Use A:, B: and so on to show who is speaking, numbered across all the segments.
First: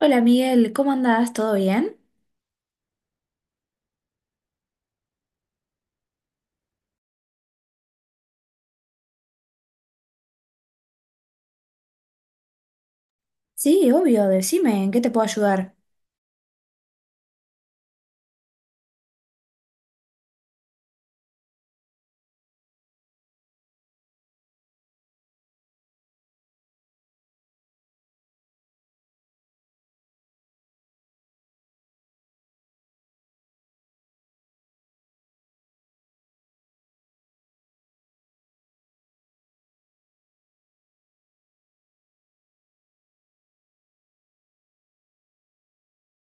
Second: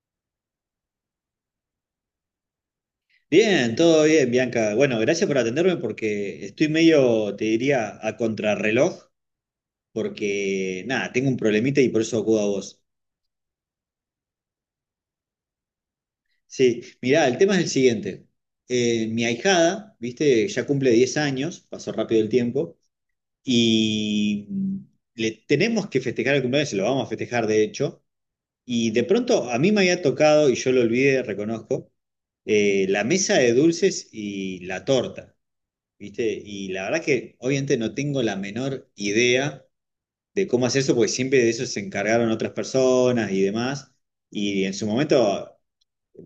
A: Hola Miguel, ¿cómo andás? ¿Todo bien?
B: Bien, todo bien, Bianca. Bueno, gracias por atenderme porque estoy medio, te diría, a contrarreloj, porque nada, tengo un problemita y por eso acudo a vos.
A: Sí, obvio, decime, ¿en qué te puedo ayudar?
B: Sí, mirá, el tema es el siguiente. Mi ahijada, viste, ya cumple 10 años, pasó rápido el tiempo, y le tenemos que festejar el cumpleaños, se lo vamos a festejar de hecho, y de pronto a mí me había tocado, y yo lo olvidé, reconozco, la mesa de dulces y la torta. ¿Viste? Y la verdad que obviamente no tengo la menor idea de cómo hacer eso, porque siempre de eso se encargaron otras personas y demás. Y en su momento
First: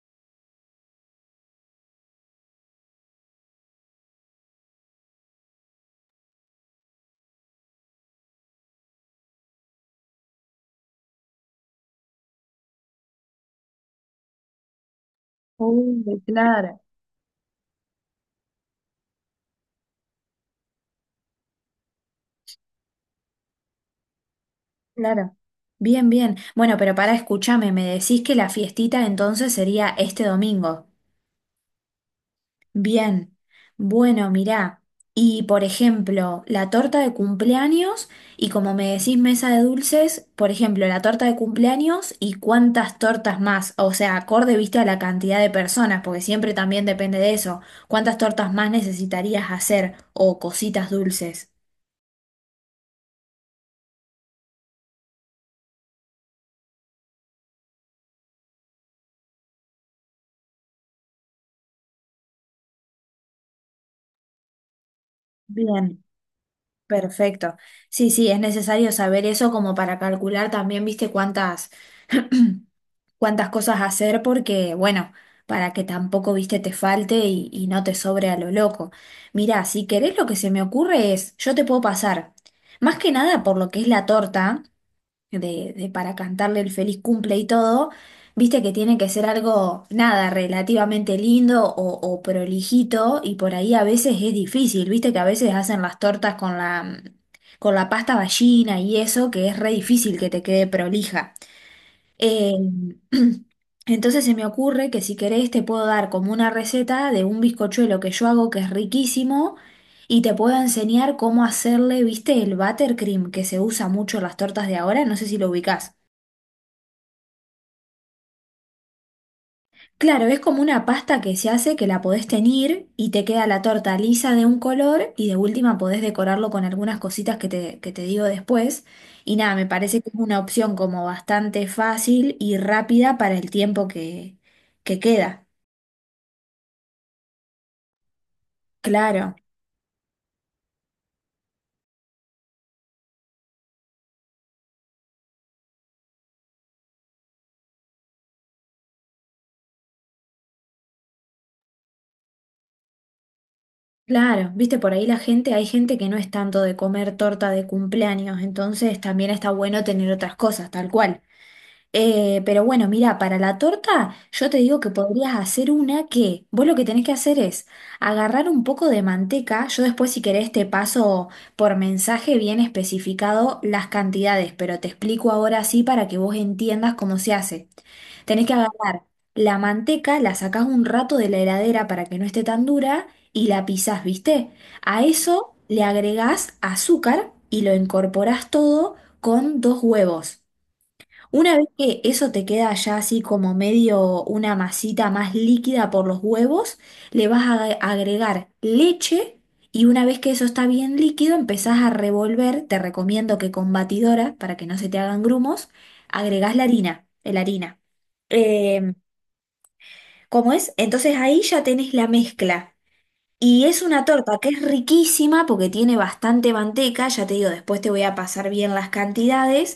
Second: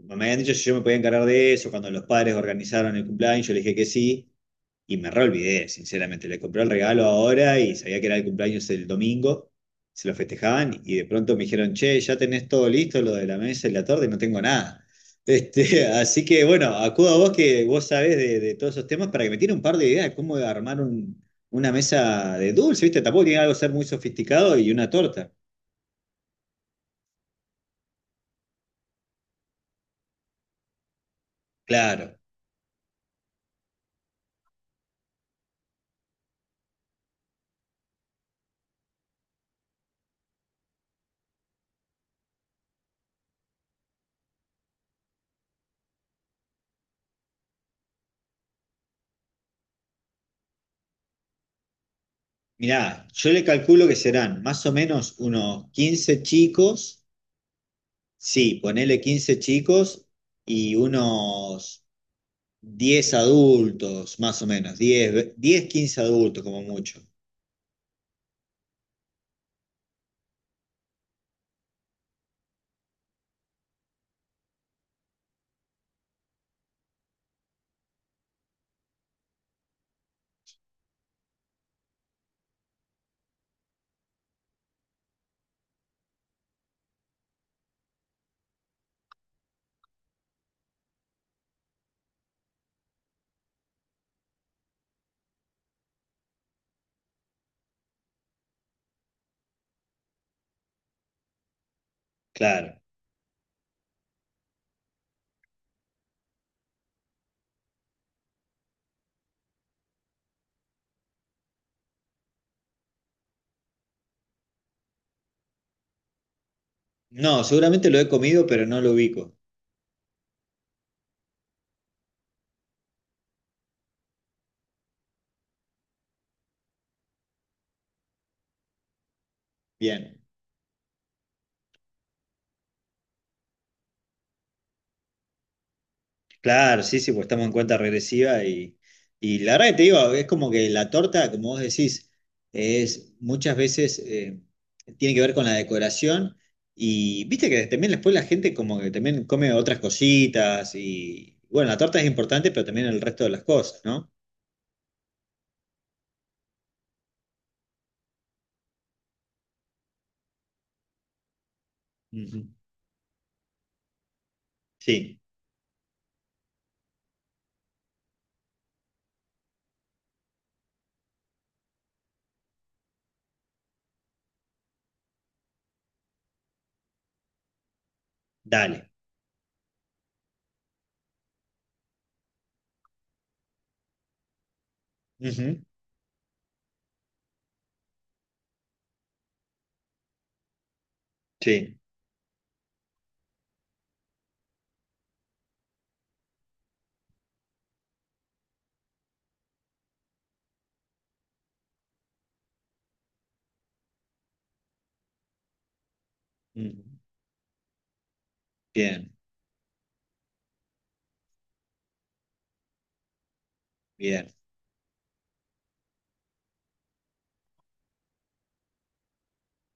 B: me habían dicho si yo me podía encargar de eso, cuando los padres organizaron el cumpleaños, yo le dije que sí. Y me re olvidé, sinceramente. Le compré el regalo ahora y sabía que era el cumpleaños el domingo. Se lo festejaban y de pronto me dijeron, che, ya tenés todo listo, lo de la mesa y la torta, y no tengo nada.
A: Uy,
B: Así que bueno,
A: claro.
B: acudo a vos que vos sabés de todos esos temas para que me tire un par de ideas de cómo armar una mesa de dulce, ¿viste? Tampoco tiene algo que ser muy sofisticado y una torta.
A: Claro. Bien, bien. Bueno, pero para escúchame, me decís que la fiestita entonces sería este domingo.
B: Claro.
A: Bien, bueno, mirá, y por ejemplo, la torta de cumpleaños, y como me decís mesa de dulces, por ejemplo, la torta de cumpleaños y cuántas tortas más, o sea, acorde, viste, a la cantidad de personas, porque siempre también depende de eso, cuántas tortas más necesitarías hacer o cositas dulces.
B: Mirá, yo le calculo que serán más o menos unos 15 chicos. Sí, ponele 15 chicos y unos 10 adultos, más o menos, 10, 15
A: Bien,
B: adultos como mucho,
A: perfecto. Sí, sí, es necesario saber eso como para calcular también, viste, cuántas cosas hacer porque, bueno, para que tampoco, viste, te falte y no te sobre a lo loco. Mirá, si querés lo que se me ocurre es, yo te puedo pasar, más que nada por lo que es la torta, de para cantarle el feliz cumple y todo, viste que tiene que ser algo, nada, relativamente lindo o prolijito y por ahí a veces es difícil, viste que a veces hacen las tortas con la con la pasta ballina y eso, que es re difícil que te quede prolija. Eh,
B: claro.
A: entonces se me ocurre que si querés te puedo dar como una receta de un bizcochuelo que yo hago que es riquísimo y te puedo enseñar cómo hacerle, viste, el buttercream que se usa mucho en las tortas de ahora, no sé si lo ubicás.
B: No, seguramente lo he comido, pero no lo ubico.
A: Claro, es como una pasta que se hace que la podés teñir y te queda la torta lisa de un color y de última podés decorarlo con algunas cositas que te digo después. Y nada, me parece que es
B: Bien,
A: una opción como bastante fácil y rápida para el tiempo que queda.
B: claro, sí, sí, pues estamos en cuenta regresiva
A: Claro,
B: y la verdad que te digo, es como que la torta, como vos decís, es muchas veces tiene que ver con la decoración y viste que también después la gente como que también come otras cositas y bueno, la torta es importante, pero también el resto de las cosas, ¿no?
A: claro. Viste, por ahí la gente, hay gente que no es tanto de comer torta de cumpleaños, entonces también está bueno tener otras cosas, tal cual.
B: Ujú.
A: Pero bueno, mira, para la torta yo te digo que
B: Sí,
A: podrías hacer una que vos lo que tenés que hacer es agarrar un poco de manteca, yo después si querés te paso por mensaje bien especificado las cantidades, pero te explico ahora sí para que vos entiendas cómo se hace. Tenés que
B: dale.
A: agarrar la manteca, la sacás un rato de la heladera para que no esté tan dura y la pisás, ¿viste? A eso
B: Ujú.
A: le agregás azúcar y lo incorporás todo con dos huevos. Una vez
B: Sí.
A: que eso te queda ya así como medio una masita más líquida por los huevos, le vas a agregar leche y una vez que eso está bien líquido empezás a revolver, te recomiendo que con batidora para que no se te hagan grumos, agregás la
B: Mm,
A: harina, la harina. Eh,
B: bien,
A: ¿Cómo es? Entonces ahí ya tenés la mezcla. Y es una torta
B: bien.
A: que es riquísima porque tiene bastante manteca, ya te digo, después te voy a pasar bien las cantidades.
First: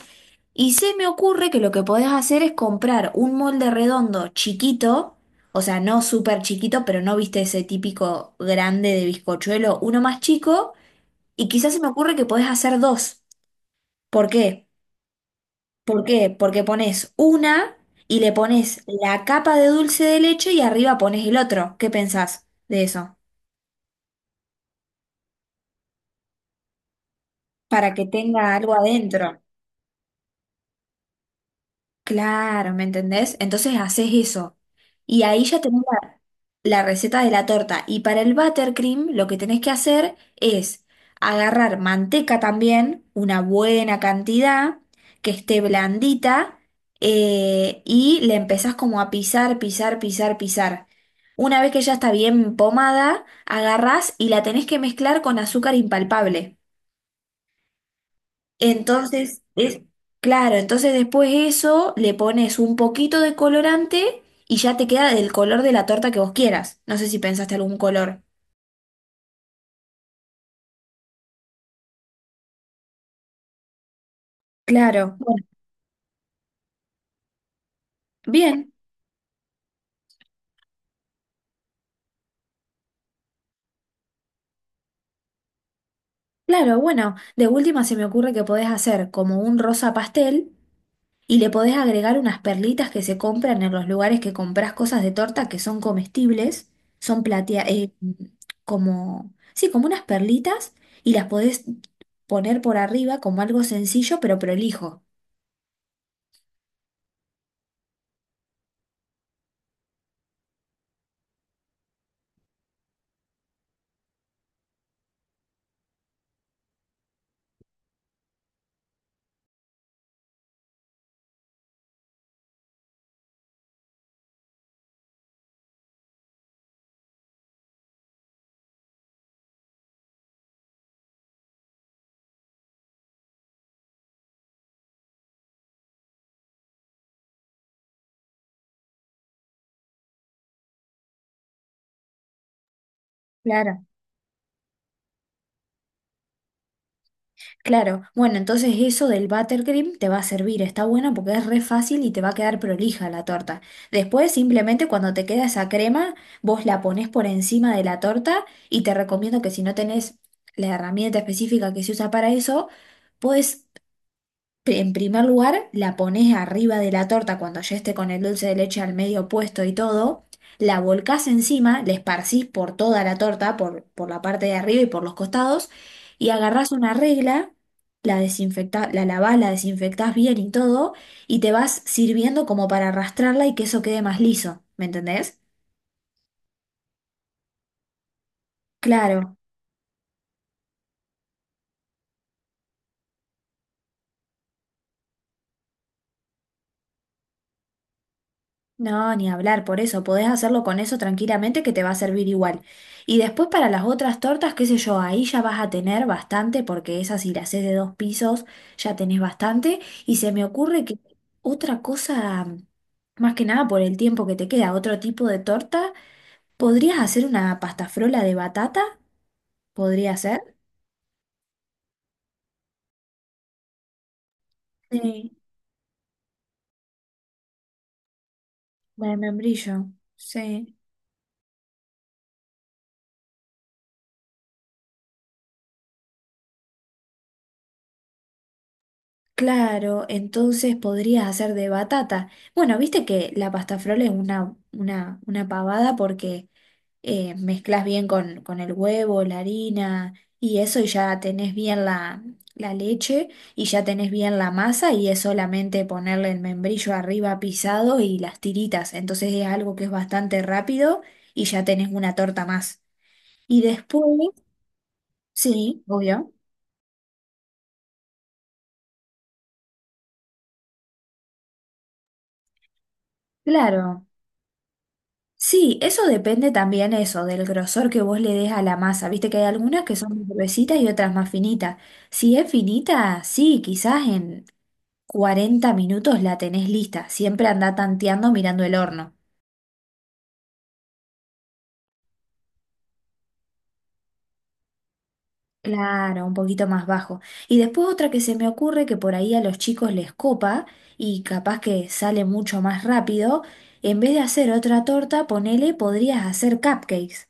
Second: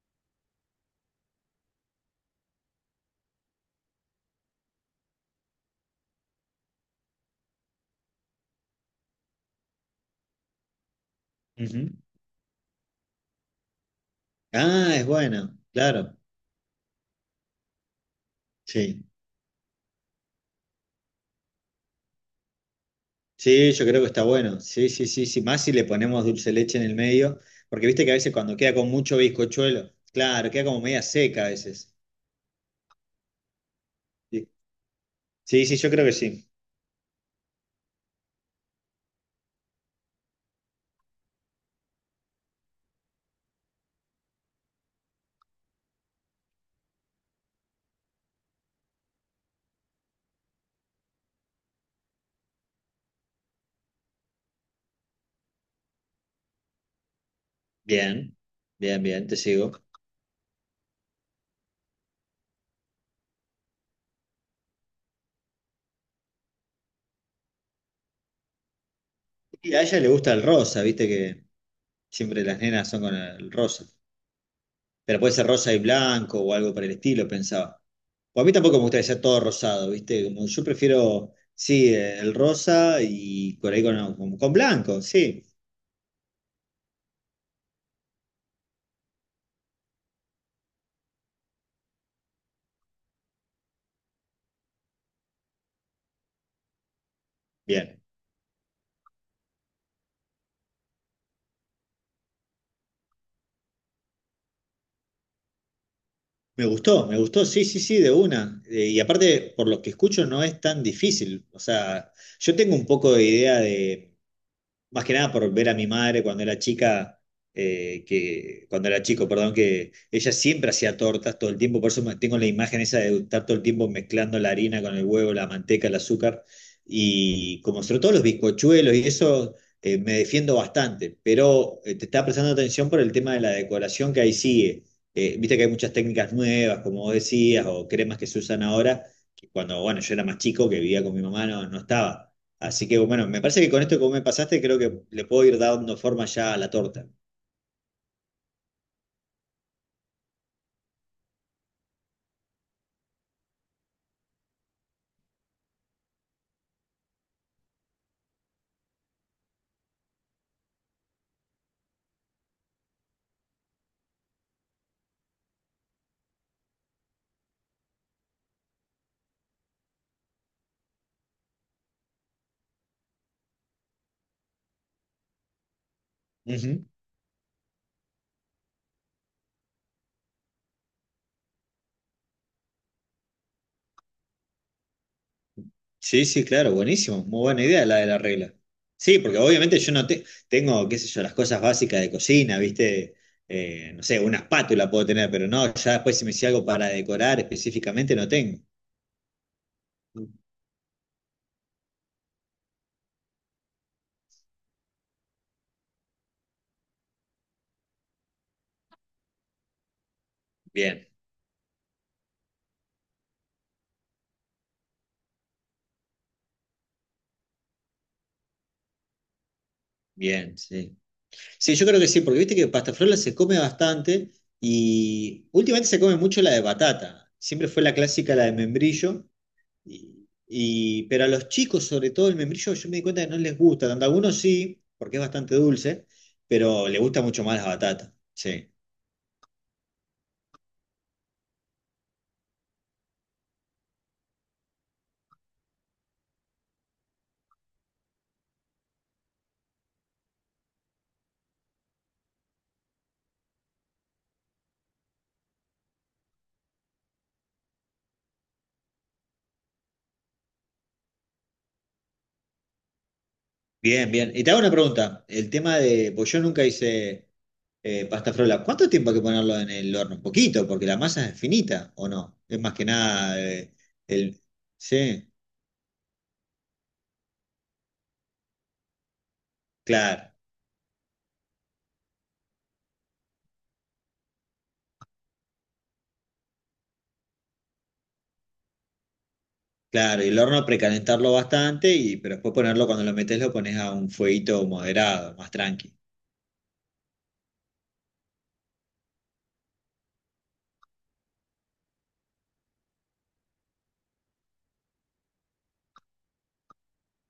A: Y se me ocurre que lo que podés hacer es comprar un molde redondo chiquito, o sea, no súper chiquito, pero no viste ese típico grande de bizcochuelo, uno más chico. Y quizás se me
B: Ujú.
A: ocurre que podés hacer dos. ¿Por qué?
B: Ah, es bueno,
A: ¿Por
B: claro.
A: qué? Porque pones una y le pones
B: Sí.
A: la capa de dulce de leche y arriba pones el otro. ¿Qué pensás de eso?
B: Sí, yo creo que está bueno. Sí, sí, sí, sí. Más si le ponemos dulce de leche en el medio, porque
A: Para que
B: viste que a veces
A: tenga
B: cuando
A: algo
B: queda con mucho
A: adentro.
B: bizcochuelo, claro, queda como media seca a veces.
A: Claro, ¿me entendés? Entonces haces
B: Sí,
A: eso. Y ahí ya
B: sí, sí,
A: tenés
B: yo creo que sí.
A: la receta de la torta. Y para el buttercream lo que tenés que hacer es agarrar manteca también, una buena cantidad, que esté blandita, y le empezás como a pisar, pisar, pisar, pisar. Una vez que ya está bien pomada, agarrás y la tenés que mezclar con azúcar impalpable.
B: Bien, bien, bien, te
A: Entonces,
B: sigo.
A: es claro, entonces después eso le pones un poquito de colorante y ya te queda del color de la torta que vos quieras. No sé si pensaste algún color.
B: Y a ella le gusta el rosa, viste que siempre las nenas son con el rosa.
A: Claro,
B: Pero puede
A: bueno,
B: ser rosa y blanco o algo por el estilo, pensaba. O a mí
A: bien,
B: tampoco me gusta que sea todo rosado, ¿viste? Como yo prefiero, sí, el rosa y por ahí con blanco, sí.
A: claro, bueno, de última se me ocurre que podés hacer como un rosa pastel y le podés agregar unas perlitas que se compran en los lugares que compras cosas de torta que son comestibles, son platea,
B: Bien.
A: como, sí, como unas perlitas y las podés poner por arriba como algo sencillo pero prolijo.
B: Me gustó, sí, sí, sí, de una. Y aparte, por lo que escucho, no es tan difícil. O sea, yo tengo un poco de idea de más que nada por ver a mi madre cuando era chica, que, cuando era chico, perdón, que ella siempre hacía tortas todo el tiempo, por eso tengo la imagen esa de estar todo el tiempo mezclando la harina con el huevo, la manteca, el azúcar, y como sobre todo los bizcochuelos y eso, me defiendo bastante, pero te estaba prestando atención por el tema de la decoración que ahí sigue. Viste que hay muchas técnicas nuevas, como vos decías, o cremas que se usan ahora, que cuando, bueno, yo era más chico, que vivía con mi mamá, no, no estaba. Así que bueno, me parece que con
A: Claro,
B: esto que vos me pasaste, creo que le puedo ir dando forma ya a la torta.
A: claro. Bueno, entonces eso del buttercream te va a servir, está bueno porque es re fácil y te va a quedar prolija la torta. Después simplemente cuando te queda esa crema, vos la ponés por encima de la torta y te recomiendo que si no tenés la herramienta específica que se usa para eso, podés. En primer lugar, la pones arriba de la torta cuando ya esté con el dulce de leche al medio puesto y todo. La volcás encima, la esparcís por toda la torta, por la parte de arriba y por los costados. Y agarrás
B: Ujú.
A: una regla, la desinfectás, la lavás, la desinfectás bien y todo. Y te vas sirviendo como para arrastrarla y que eso quede más liso. ¿Me entendés?
B: Sí, sí, claro, buenísimo. Muy buena idea la de la regla. Sí,
A: Claro.
B: porque obviamente yo no tengo, qué sé yo, las cosas básicas de cocina, ¿viste? No sé, una espátula puedo tener, pero no, ya después si me hice algo para decorar específicamente no tengo.
A: No, ni hablar, por eso podés hacerlo con eso tranquilamente que te va a servir igual. Y después para las otras tortas, qué sé yo, ahí ya vas a tener bastante, porque esas si las haces de dos pisos ya tenés bastante. Y se me ocurre que
B: Bien,
A: otra cosa, más que nada por el tiempo que te queda, otro tipo de torta, ¿podrías hacer una pastafrola de batata? ¿Podría ser?
B: bien, sí. Sí, yo creo que sí, porque viste que pastafrola se come bastante
A: Sí,
B: y últimamente se come mucho la de batata. Siempre fue la clásica, la de
A: la de
B: membrillo.
A: membrillo, sí.
B: Pero a los chicos, sobre todo el membrillo, yo me di cuenta que no les gusta tanto. A algunos sí, porque es bastante dulce, pero le gusta mucho más la batata. Sí.
A: Claro, entonces podrías hacer de batata. Bueno, viste que la pasta frola es una pavada porque mezclas bien con el huevo, la harina y eso, y ya tenés bien la, la leche y ya tenés bien la masa, y es solamente ponerle el membrillo arriba pisado y las tiritas. Entonces es algo que es bastante rápido y ya tenés una torta más. Y después,
B: Bien, bien. Y te hago una pregunta. El tema
A: sí,
B: de,
A: obvio,
B: pues yo nunca hice pasta frola. ¿Cuánto tiempo hay que ponerlo en el horno? Un poquito, porque la masa es finita, ¿o no? Es más que nada
A: claro.
B: el... Sí,
A: Sí, eso depende también eso, del grosor que vos le des a la masa. Viste que hay algunas que son más
B: claro,
A: gruesitas y otras más finitas. Si es finita, sí, quizás en 40 minutos la tenés lista. Siempre anda tanteando mirando el horno.
B: claro. Y el horno precalentarlo bastante, y, pero después ponerlo, cuando lo metes, lo pones a un fueguito moderado, más tranqui.
A: Claro, un poquito más bajo. Y después otra que se me ocurre que por ahí a los chicos les copa y capaz que sale mucho más rápido. En vez de hacer otra torta, ponele, podrías hacer cupcakes.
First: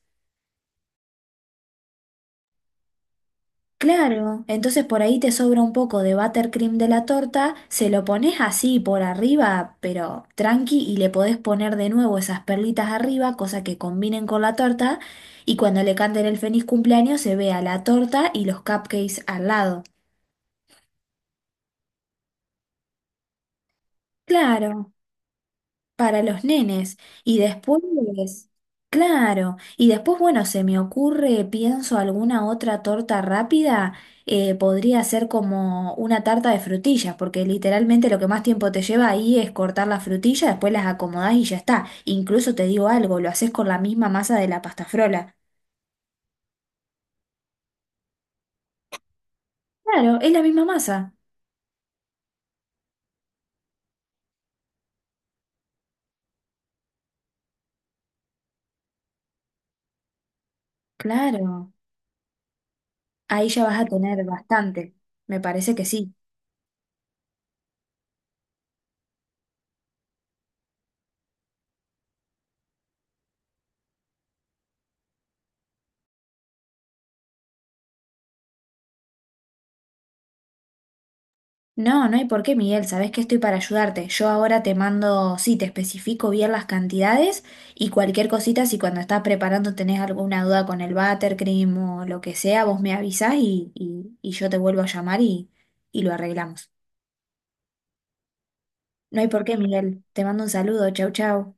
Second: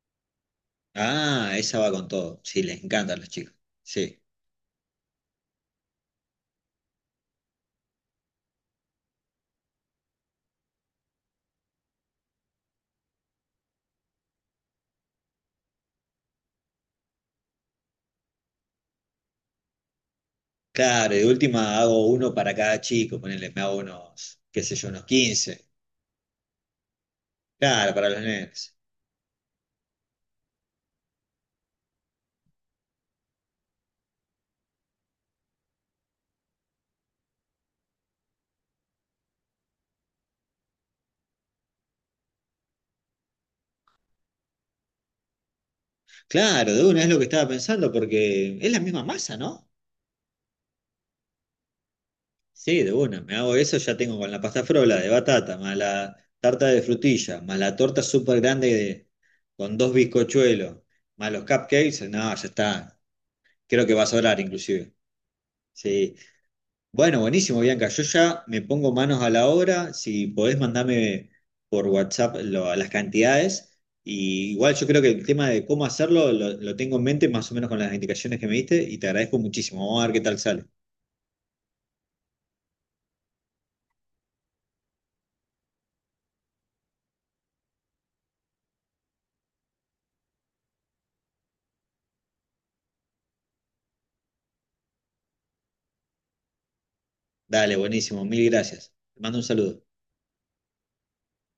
B: Ah, esa va con todo. Sí, les encantan los chicos. Sí.
A: Claro, entonces por ahí te sobra un poco de buttercream de la torta, se lo pones así por arriba, pero tranqui, y le podés poner de nuevo esas perlitas arriba, cosa que combinen con la torta, y cuando le canten el feliz cumpleaños se vea la torta y los cupcakes al lado.
B: Claro, y de última hago uno para cada chico, ponele, me hago unos, qué sé yo,
A: Claro,
B: unos 15.
A: para los nenes. Y después,
B: Claro, para los nenes.
A: claro, y después, bueno, se me ocurre, pienso alguna otra torta rápida, podría ser como una tarta de frutillas, porque literalmente lo que más tiempo te lleva ahí es cortar las frutillas, después las acomodás y ya está. Incluso te digo algo, lo haces con la misma masa de la pasta frola.
B: Claro, de una es lo que estaba pensando, porque es la misma masa, ¿no?
A: Claro, es la misma masa.
B: Sí, de una, me hago eso, ya tengo con la pasta frola de batata, más la tarta de frutilla, más la torta súper grande de... con dos bizcochuelos, más los
A: Claro,
B: cupcakes, no, ya está.
A: ahí ya vas a
B: Creo que va a
A: tener
B: sobrar inclusive.
A: bastante. Me parece que sí.
B: Sí. Bueno, buenísimo, Bianca. Yo ya me pongo manos a la obra. Si podés, mandame por WhatsApp las cantidades. Y igual yo creo que el tema de cómo hacerlo lo tengo en mente más o menos con las indicaciones que me diste y te agradezco muchísimo. Vamos a ver qué tal sale.
A: No, no hay por qué, Miguel. Sabés que estoy para ayudarte. Yo ahora te mando, sí, te especifico bien las cantidades y cualquier cosita, si cuando estás preparando tenés alguna duda con el buttercream o lo que sea, vos me avisás y yo te vuelvo a llamar y lo arreglamos.
B: Dale, buenísimo. Mil gracias.
A: No
B: Te
A: hay
B: mando
A: por
B: un
A: qué,
B: saludo.
A: Miguel. Te mando un saludo. Chau, chau.